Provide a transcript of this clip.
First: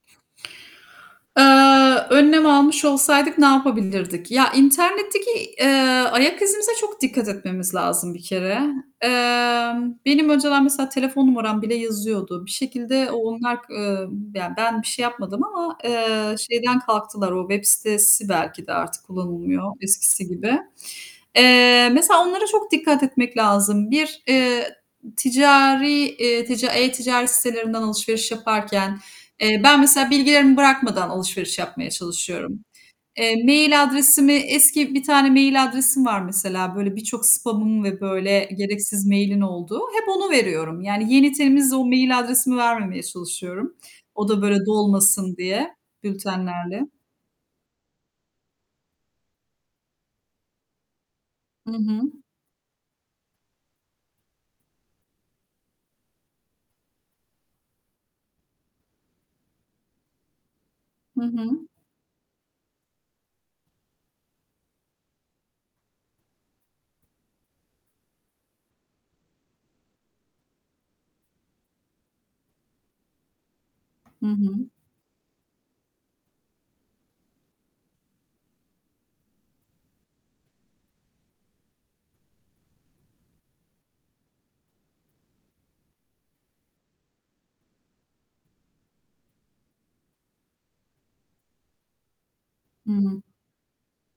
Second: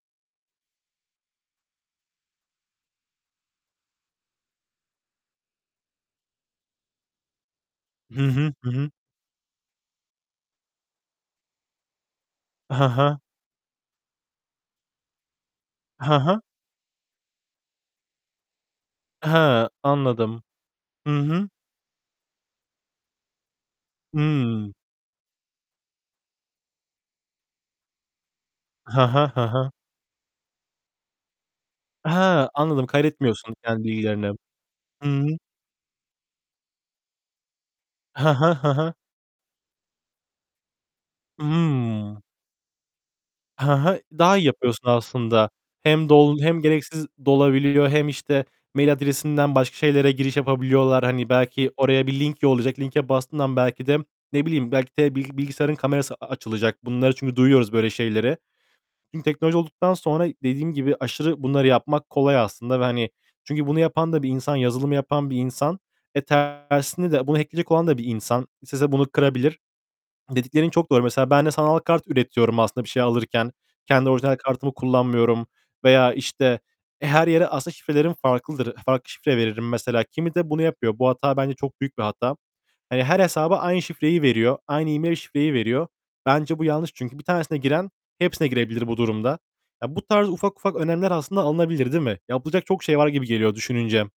Aaa, önlem almış olsaydık ne yapabilirdik? Ya, internetteki, eee, ayak izimize çok dikkat etmemiz lazım Hı bir hı, kere. hı hı. Emm, benim önceden mesela telefon numaram bile yazıyordu. Bir He şekilde o he. onlar k eee, ya, ben bir şey yapmadım ama, He eee, he. şeyden kalktılar, o web sitesi belki de artık He, kullanılmıyor eskisi anladım. gibi. Hı hı. Eee, mesela onlara çok dikkat etmek lazım. Bir, eee, Hıı. ticari, eee, tica e-ticaret sitelerinden alışveriş yaparken, He he, he eee, he. ben mesela bilgilerimi bırakmadan alışveriş yapmaya He, çalışıyorum. anladım. Eee, Kaydetmiyorsun kendi mail bilgilerini. adresimi, eski bir Hıı. tane mail adresim var mesela, böyle, birçok spam'ın ve He böyle he, he he. gereksiz mail'in olduğu. Hep onu veriyorum. Yani yeni, temiz, o mail Hıı. adresimi vermemeye Hı çalışıyorum. hı. O Daha da, iyi böyle, yapıyorsun dolmasın aslında. diye Hem dol hem bültenlerle. gereksiz dolabiliyor hem, işte, mail adresinden başka şeylere giriş yapabiliyorlar. Hani, Hı belki hı. oraya bir link yollayacak. Linke bastığın an belki de ne bileyim, belki de bil bilgisayarın kamerası açılacak. Bunları çünkü duyuyoruz böyle şeyleri. Çünkü teknoloji olduktan sonra dediğim gibi Hı aşırı hı. bunları yapmak kolay aslında ve, hani, çünkü bunu yapan da bir insan, yazılımı yapan bir insan ve tersine de bunu hack'leyecek olan da bir insan, istese bunu kırabilir. Dediklerin çok doğru, mesela ben de sanal kart üretiyorum aslında bir şey alırken. Kendi Hı orijinal hı. kartımı kullanmıyorum. Veya, işte, her yere aslında şifrelerim farklıdır, farklı şifre veririm mesela. Kimi de bunu yapıyor, bu hata bence çok büyük bir hata. Hani, her hesaba aynı şifreyi veriyor. Aynı e-mail şifreyi veriyor. Bence bu yanlış çünkü bir tanesine giren, hepsine girebilir bu durumda. Ya, bu tarz ufak ufak önlemler aslında alınabilir, değil mi? Yapılacak çok şey var Hıı. gibi geliyor düşününce.